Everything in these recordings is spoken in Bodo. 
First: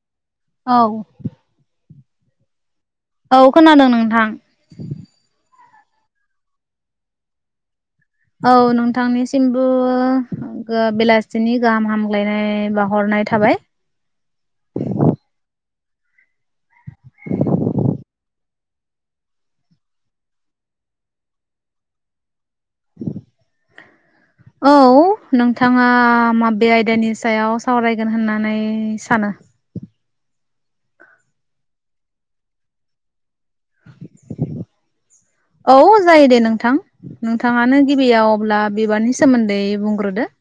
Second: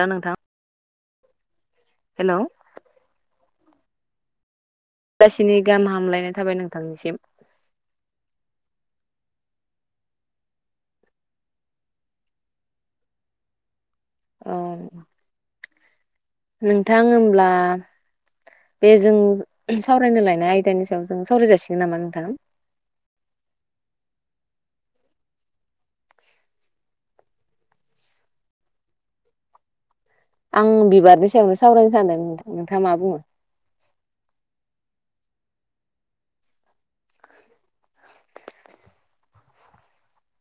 ना नोंथां। औ। हेलौ। औ खोनादों नोंथां। बेलासिनि गाहाम हामलायनाय थाबाय नोंथांनिसिम। औ नोंथांनिसिमबो बेलासिनि गाहाम हामलायनाय बाहरनाय थाबाय। औ नोंथां होमब्ला बे जों सावरायनो लायनाय आयदानि सायाव जों सावराय जासिगोन नामा नोंथां। औ नोंथाङा माबे आयदानि सायाव सावरायगोन होननानै सानो। आं बिबारनि सायावनो सावरायनो सानदों नोंथाङा मा बुङो‌। औ जायो दे नोंथां नोंथाङानो गिबियाव अब्ला बिबारनि सोमोन्दै बुंग्रोदो।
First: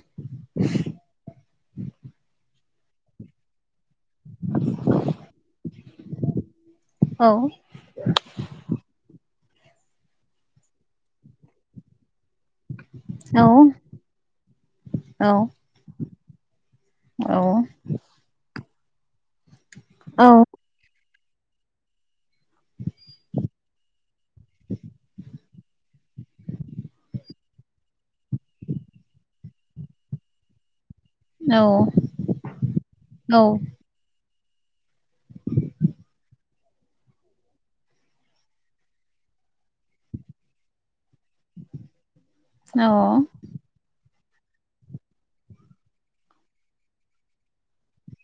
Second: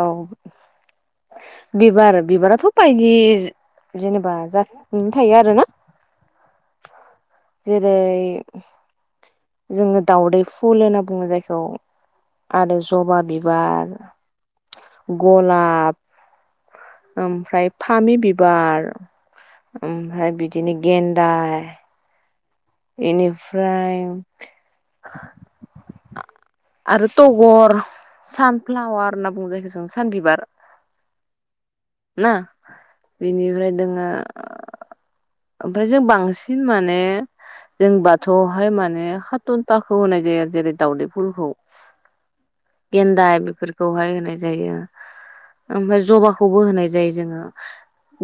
औ। बिबार बिबाराथ बायदि। जेनेबा जात थायो आरो ना। औ जेरै। जोङो दावदै फुल होनना बुङो जायखौ। आरो जबा औ बिबार औ गलाब। औ ओमफ्राय फामि बिबार। औ ओमफ्राय बिदिनो गेन्द। दा। बेनिफ्राय आरो गर सानफ्लावार होनना बुंनाय जायो जायखौ जों सानबिबार। औ ना औ बेनिफ्राय दङ। ओमफ्राय जों बांसिन माने जों बाथौआवहाय माने हाथनथाखौ होनाय जायो आरो जेरै दावदै फुलखौ औ गेन्दाय बेफोरखौहाय होनाय। ओमफ्राय जबाखौबो होनाय जायो जोङो।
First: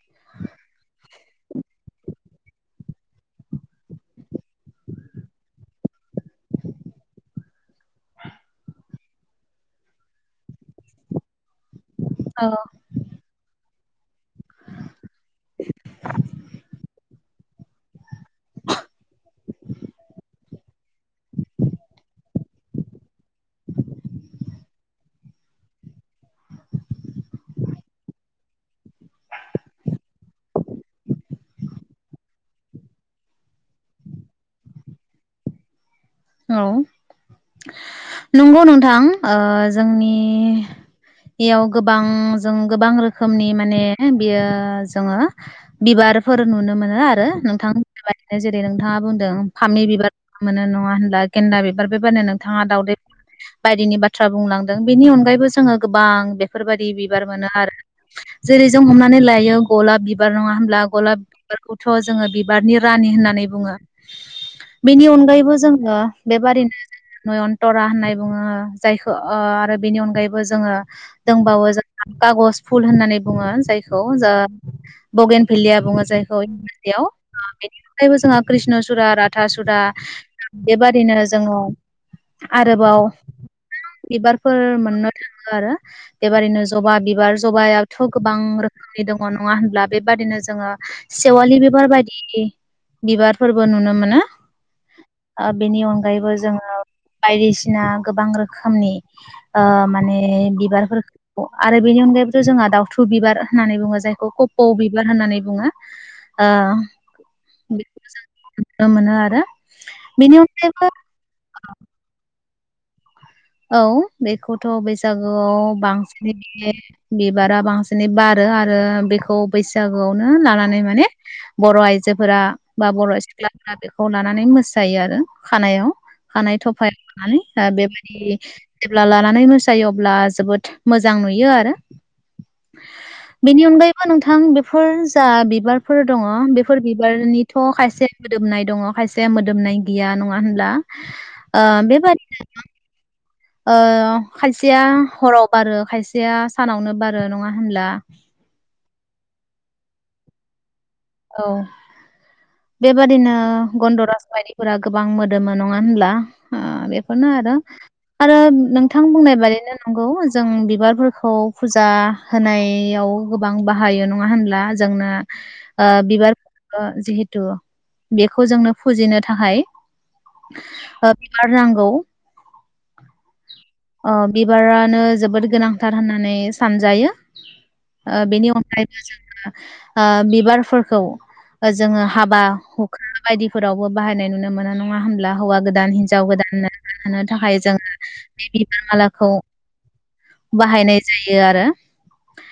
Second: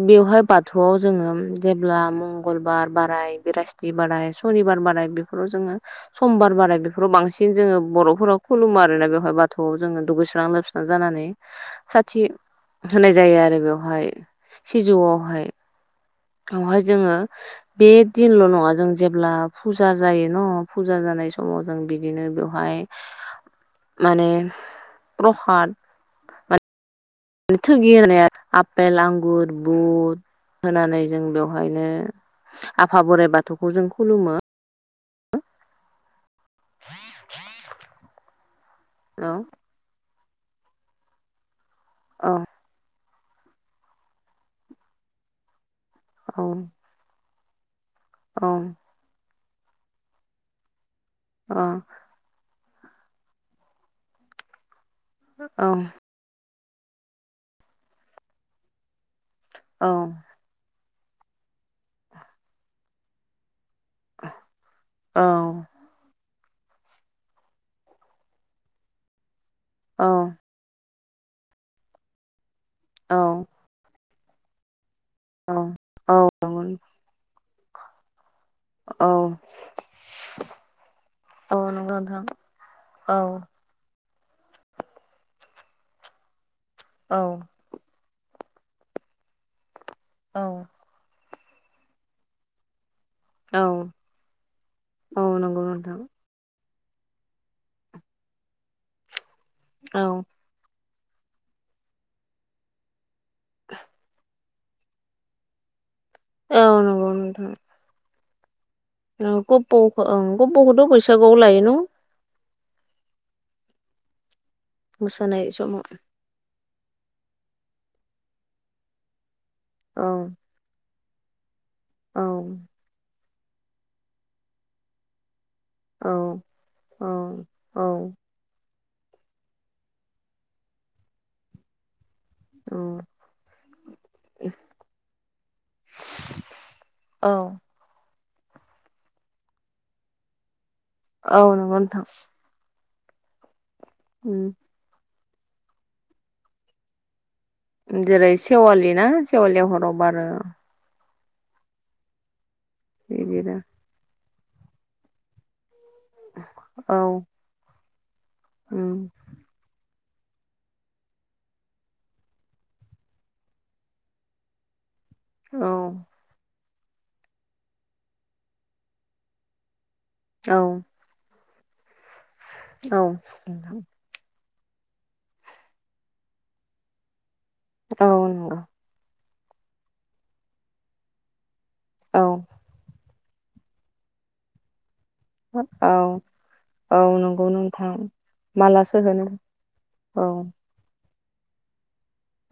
बेवहाय बाथौआव जोङो जेब्ला मंगलबार बाराय बृहस्पति बाराय सनिबार बाराय बेफोराव जोङो समबार बाराय बेफोराव बांसिन जोङो बरफोरा खुलुमो आरोना बे ओमाय बाथौआव जोङो दुगैस्रां लोबस्रां जानानै साथि होनाय जायो आरो बेयाव हाय सिजौआव हाय उनावहाय जोङो बे दिनल नङा जों जेब्ला फुजा जायो न फुजा जानाय समाव जों बिदिनो बेवहाय माने प्रसाद थगि होनाय आरो आफेल आंगुर बुद होनानै जों बेवहायनो आफा बोराइ बाथौखौ जों खुलुमो औ नंगौ नों थां औ ओ जोंनि ए एआव गोबां औ जों गोबां रोखोम खोमनि माने बियो जोङो बिबारफोर औ नुनो मोनो आरो थां बेबादिनो जेरै औ नोंथाङा बुंदों फामि बिबार मोनो नङा होन बा गेन्दा बिबार बे [unintelligible] थाङा दावदै बायदिनि बाथ्रा बुंलां दों। बेनि अनगायैबो औ जोङो गोबां फोरबादि बिबार मोनो आरो जेरै जों हमनानै लाय औ गलाब बिबार नङा होमब्ला? गलाब बिबारखौथ' जोङो बिबारनि रानि होननानै बुङो। बेनि औ अनगायैबो जोङो बेबारिनो जोङो नयनतरा होननाय बुङो जायखौ अ आरो बेनि औ अनगायैबो जोङो दोंबावो जोंहा कागज फुल होननानै औ बुङो जायखौ औ जा बगेन भेलिया बुङो औ जायखौ इंराजियाव बेनि अनगायैबो जोङो कृष्ण औ सुरा राधा सुरा बेबादिनो जोङो नंगौ नोंथां आरोबाव औ बिबारफोर मोननो थाङो आरो बेबारिनो जबा औ बिबार जबायाथ' गोबां रोखोमनि दङ नङा होनब्ला? बेबादिनो औ जोङो सेेवालि बिबार बादि बिबारफोरबो औ नुनो मोनो। औ ओ नंगौ बेनि नोंथां अनगायैबो जोङो बायदिसिना गोबां रोखोमनि ओ औ माने बिबारफोर आरो बेनि अनगायैबोथ' जोंहा दाउथु बिबार होननानै बुङो जायखौ कप औ बिबार होननानै बुङो। ओ औ नंगौ नोंथां बेखोबो जों। ओ मोनो आरो गब'खौ ओं बेनि अनगायैबो खप्पौखोथ बैसागोआव लायो न' औ बे खौथ' मोसानाय बैसागोआव समाव बांसिनै नेयो बिबारा बांसिनै बारो आरो बेखौ। औ बैसागोआवनो लानानै माने। बर' औ आइजोफोरा बा बर' सु ग्लाफ्रा बेखौ लानानै मोसायो आरो। खानायाव औ खानाय थफायाव औ लानानै औ बेबाय जेब्ला लानानै मोसायो अब्ला जोबोद मोजां नुयो आरो औ बेनि अनगायैबो नोंथां बेफोर जा बिबारफोर दङ बेफोर औ बिबारनिथ' खायसे मोदोमनाय दङ खायसेया मोदोमनाय गैया नङा होनब्ला? औ ओ नंगौ नोंथां बेबारिनो गोबां ओ उम खायसिया। हराव बारो खायसेया सानावनो बारो नङा होनब्ला जेरै सेवालि ना सेवालिया हराव बारो। औ बेबादिनो बिदिनो गन्दरास बायदि फोरा गोबां मोदोमोनो न नंङा होनब्ला ओ औ बेफोरनो आरो। आरो उम नोंथां बुंनाय बादिनोन नंगौ जों बिबारफोरखौ फुजा होनायाव गोबां बाहायो नङा होनब्ला ज जोंनो‌ औ ओ बिबार ओ जिहेथु बेखौ जोंनो फुजिनो थाखाय औ ओब बार नांगौ। औ ओ बिबारानो जोबोद गोनांथार होननानै सानजायो। औ ओ बेनि नंगौ अनगायैबो जों ओ बिबारफोरखौ जोङो औ हाबा हुखा बायदिफोरावबो बाहायनाय नुनो मोना नङा नङा होमब्ला हौवा गोदान औ हिनजाव गोदान औ थानो नंगौ थाखाय जोङो नोंथां बिबार माला सोहोनो मालाखौ औ बाहायनाय नाय जायो आरो।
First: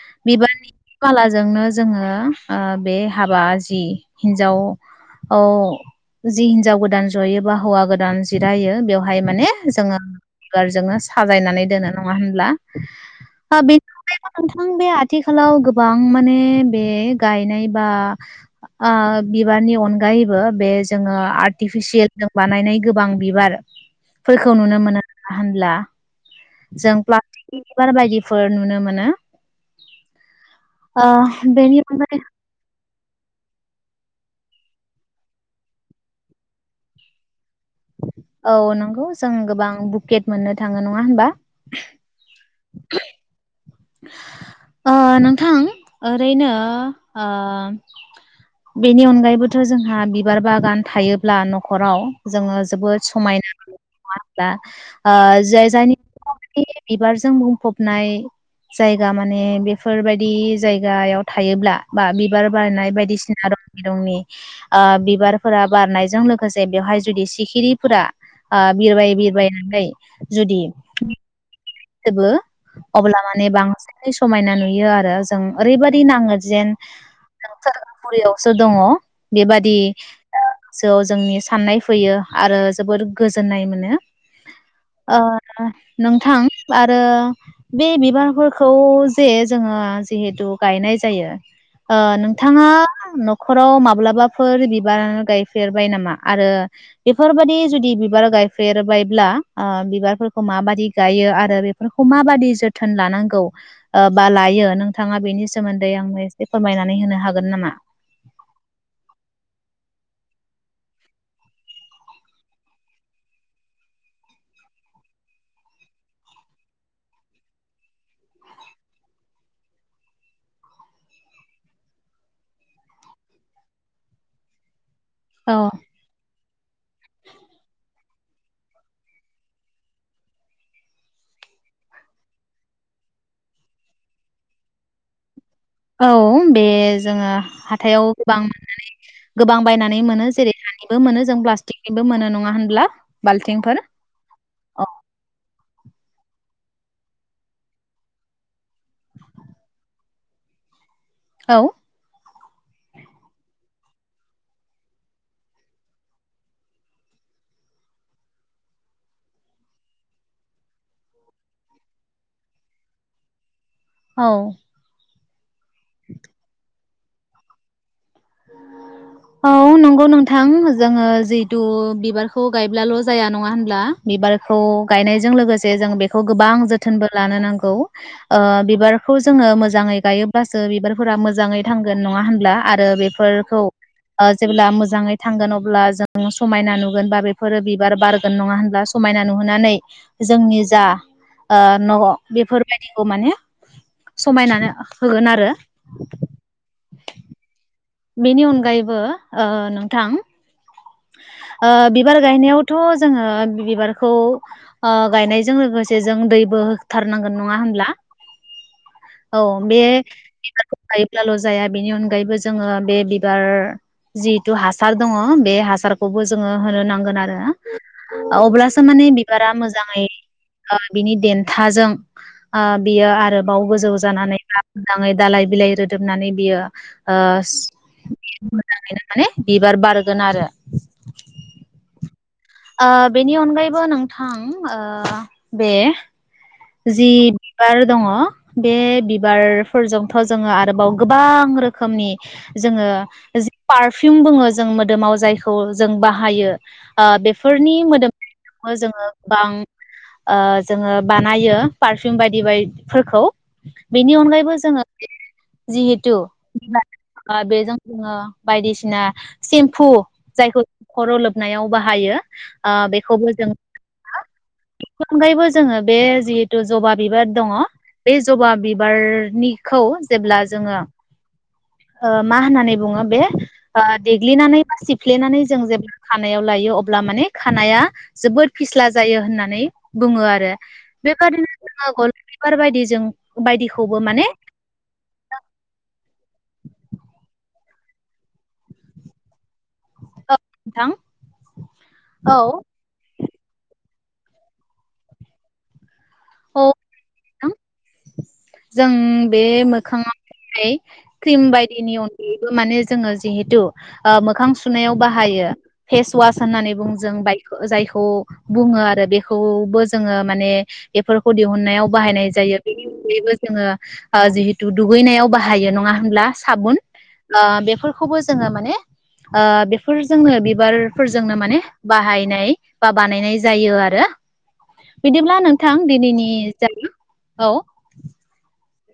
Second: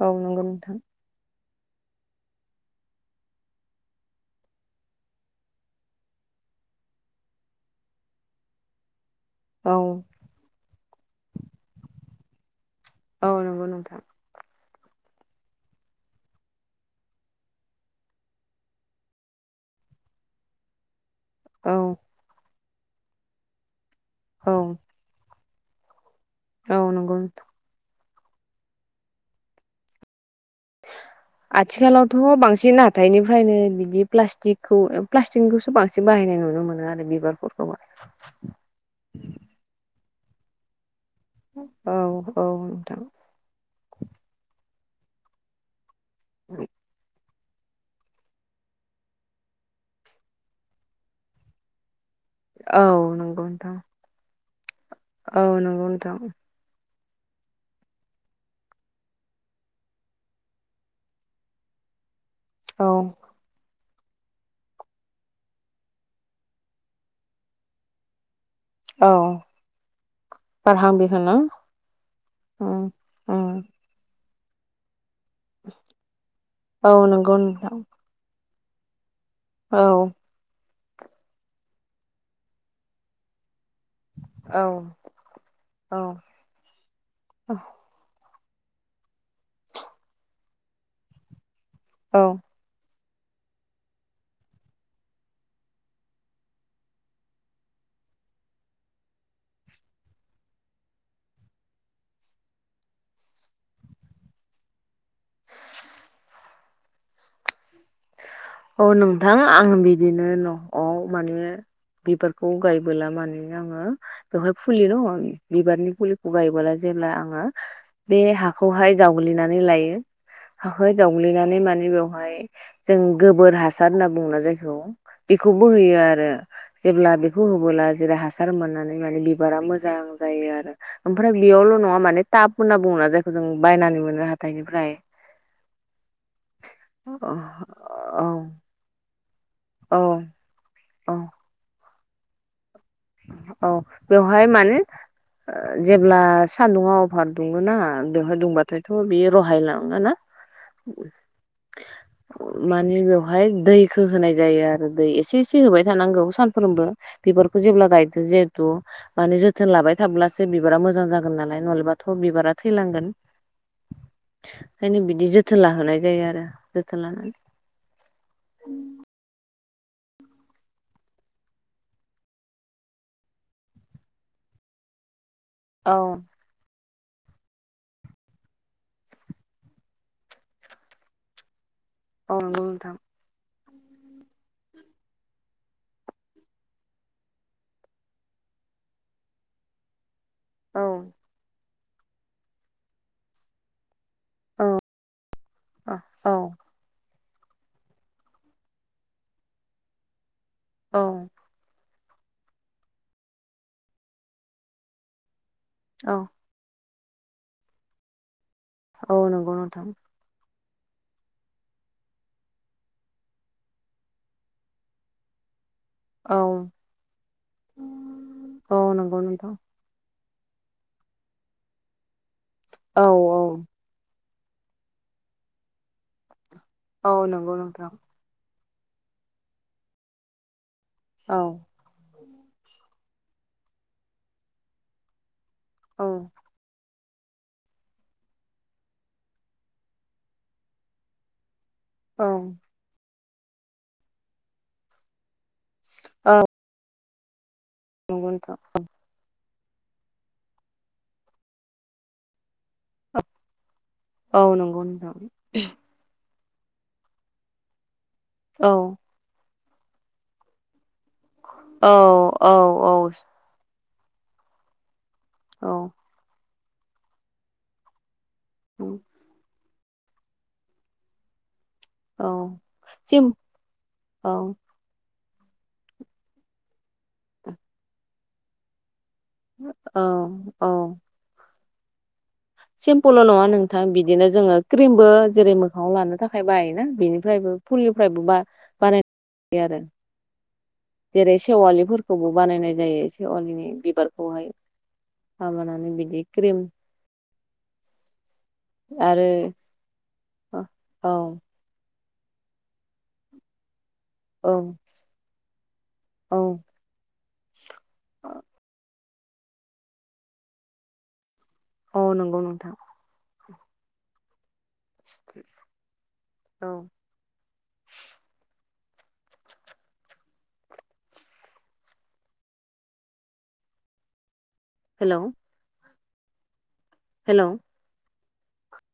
औ नंगौ नोंथां। जोंनो जोङो ओ बे हाबा जि हिनजाव-ओ जि हिनजाव गोदान जयो बा हौवा गोदान जिरायो बेयाव बाहाय माने औ जोङो जोंनो साजायनानै दोनो नङा होनब्ला औ नंगौ बे नोंथां [unintelligible] आं बे आथिखालाव गोबां माने बे गायनाय बा आ बिबारनि अनगायैबो बे जोङो औ आर्टिफिसियेल जों बानायनाय गोबां बिबार औ फोरखौ नुनो मोनो। होनब्ला औ जों नंगौ प्लाटिक बिबार बायदि फोर नुनो मोनो। ओ बेनि अनगायै आथिखालावथ' बांसिन हाथथायनिफ्रायनो बिदि प्लास्टिकखौ प्लास्टिकखौसो बांसिन बाहायनाय नुनो मोनो आरो बिबारखौ। औ नंगौ जों गोबां केट मोननो थाङो न ङा होमबा औ औ नोंथां ओ नोंथां ओरैनो ओ बेनि अनगायैबोथ' जोंहा बिबार बागान थायोब्ला न'खराव जोङो जोबोद औ नंगौ समायना नोंथां [unintelligible] नङा दा ओ औ नंगौ जायजायनि नोंथां [unintelligible] बिबारजों बुंफबनाय जायगा माने बेफोरबायदि जायगायाव थायोब्ला बा बि बार औ बारनाय बायदिसिना [unintelligible] रंनि ओ बिबारफोरा बारनायजों लोगोसे बेवहाय जुदि सिखिरिफोरा आ औ बिरबाय बिरबायनानै जुदि बारहां [unintelligible] बिरहां ना सोबो उम अब्ला उम माने बांसिनै सु समायना नुयो आरो जों ओरैबादि नाङो जेन औ नंगौ जों नोंथां सोर्गोपुरियाव सो दङ'। बेबादि औ ओ जौ जोंनि साननाय फैयो आरो जोबोद गोजोननाय मोनो। नो औ ओ औ नोंथां आरो बे बिबाफोर खौ जे जोङो जिहेथु गायनाय जायो। ओह औ नोंथाङा नखराव माब्लाबाफोर बिबार गायफेरबाय नामा आरो बेफोरबादि जुदि बिबार गायफेरबायब्ला ओह बिबारफोरखौ माबादि गायो आ रो बेफोरखौ माबादि जोथोन लानांगौ ओ बा लायो नोंथाङा बेनि सोमोन्दै आंनो एसे फोरमायनानै होनो हागोन नामा? औ नोंथां आं बिदिनो न'आव माने बिबारखौ गायबोला माने आङो बेवहाय फुलि दङ' बिबारनि फुलिखौ गायबोला जेब्ला आङो बे हाखौहाय जावग्लिनानै लायो हाखौहाय जावग्लिनानै माने बेवहाय जों गोबोर हासार होनना बुङोना जायखौ औ बेखौबो होयो आरो जेब्ला बेखौ होबोला जेरै हा हासार मोननानै माने बिबारा मोजां जायो आरो ओमफ्राय बेयावल नङा माने टाब होनना बुङोना जायखौ जों बायनानै मोनो हाथायनिफ्राय औ बे जोङो हा थायाव औ गोबां मोननानै गोबां बायनानै मोनो जेरैहाय बेबो औ मोनो जों प्लास्टिक बो मोनो नङा होनब्ला? औ बाल्थिंफोर बेवहाय माने औ ओ जेब्ला सान्दुङा अभार दुङो ना दुंहो दुंबाथायथ बियो रहाय लाङो ना? औ। माने बेवहाय दैखौ होनाय जायो आरो दै एसे एसे होबाय थानांगौ सानफ्रोमबो बिबारखौ जेब्ला गायदो जिहेथु माने जोथोन लाबाय थाब्लासो बिबारा मोजां जागोन नालाय नलाबाथ बिबारा थैलांगोन। औ खायनो बिदि जोथ थोला होनाय जायो आरो। जोथोलानानै [inaudible] औ नंगौ नोंथां, जोङो जिहेथु बिबारखौ गायब्लाल जाया नङा होनब्ला बिबारखौ गायनाय जों लोगोसे जों औ बेखौ गोबां जोथ थोनबो लानो नागौ ओ बिबारखौ जोङो मोजांङै गायोबासो बिबारफोरा मोजायै थांगोन नङा औ होनब्ला नंगौ आरो नोंथां बे खौ ओ जेब्ला मोजाङै थांगोन अब्ला जों समायना नुगोन बा बेफोरो बिबार बारगोन नङा होनब्ला? समायना नुहोनानै जोंनि औ जा ओ। न' बेफोरबायदिखौ माने समायनानै होगोन आरो। [inaudible] औ बेनि अनगायैबो ओ नोंथां। औ ओ बिबार गायनायावथ' जोङो बिबारखौ ओ गायनाय जों लोगोसे औ जों दैबो बुथारनांगोन नङा होनब्ला? औ नंगौ बे नोंथां गायोब्लाल' जाया बेनि अनगायैबो जोङो बे बिबार जिहथु हासार दङ बे हासार आसारखौबो औ जोङो होनो नांगोन आरो औ अब्लासो माने नंगौ बिबारा नोंथां मोजाङै बिनि देन्थाजों ओ औ बियो औ आरो बाव गोजौ जानानै बा मोजाङै दालाय बिलाइ रोदोबनानै बियो औ ओ नंगौ नोंथां। माने बिबार बारगोन आरो‌। औ ओ बेनि अनगायैबो नोंथां ओ बे औ जि बिबार दङ बे बिबारफोरजोंथ' जोङो आरोबाव गोबां रोख खोमनि औ जोङो जि पारफिउम बुङो जों मोदोमाव जाय खौ जों बाहायो। ओ बे फोरनि मोदोम नंगौ नोंथां [inaudible] जोङो गोबां ओ जोङो बा नायो पारफिउम बायदि बाय फोरखौ बेनि औ अनगायैबो नंगौ जोङो नोंथां जिहेथु ओ बे जों जोङो औ बायदिसिना सेम्फु जायखौ खर' लोबनायाव औ बाहायो औ ओ औ बेखौबो जों [inaudible] अनगायैबो जोङो औ बे जितु जबा बिबार दङ बे जबा बिबारनि खौ जेब्ला जोङो ओ औ मा होननानै बुङो बे सिम ओ औ देग्लिनानै बा सिफ फ्लेनानै जों जेब्ला खानायाव लायो अब ब्ला माने खानायआ जोबोद फिस्ला जायो होननानै औ बुङो आरो। औ [unintelligible] बायदि जों सिम्पोल' नङा नोंथां बायदिखौबो माने बिदिनो जोङो क्रिमबो जेरै मोखाङाव लानो थाखाय बायोना बिनिफ्रायबो फुलनिफ्रायबो बा-बानाय आरो। औ नोंथां जेरै सेवालिफोरखौबो औ बानायनाय जायो। सेवालिनि बिबारखौहाय हाबानानै बिदि औ क्रिम नोंथां जों आरो बे औ मोखाङावहाय औ क्रिम बायदिनि अन बेबो माने जोङो जिहेथु ओ मोखां सुनायाव बाहायो फेस औ वास होननानै बुं जों बाय खो जायखौ बुङो आरो बेखौबो जोङो माने बेफोर खौ दिहुननायाव औ बाहायनाय नंगौ जायो नोंथां बेनि अनगायैबो। जोंयो ओ जिहे थु दुगैनायाव बाहायो नङा होनब्ला औ साबुन ओ बेफोरखौबो जोङो माने। ओ बेफोरजोंनो बिबारफोरजोंनो माने बाहायनाय बा बानायनाय जायो आरो। हेलौ बिदिब्ला नोंथां। दिनैनि जायो हेलौ औ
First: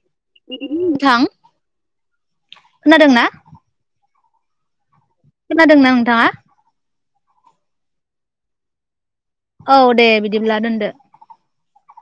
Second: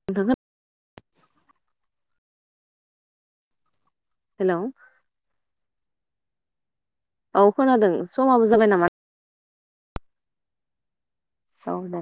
[unintelligible] नोंथां खोनादों ना। हेलौ खोनादोंना नोंथांङा। औ खोनादों समाबो जाबाय नामा। औ दे बिदिब्ला दोनदो औ दे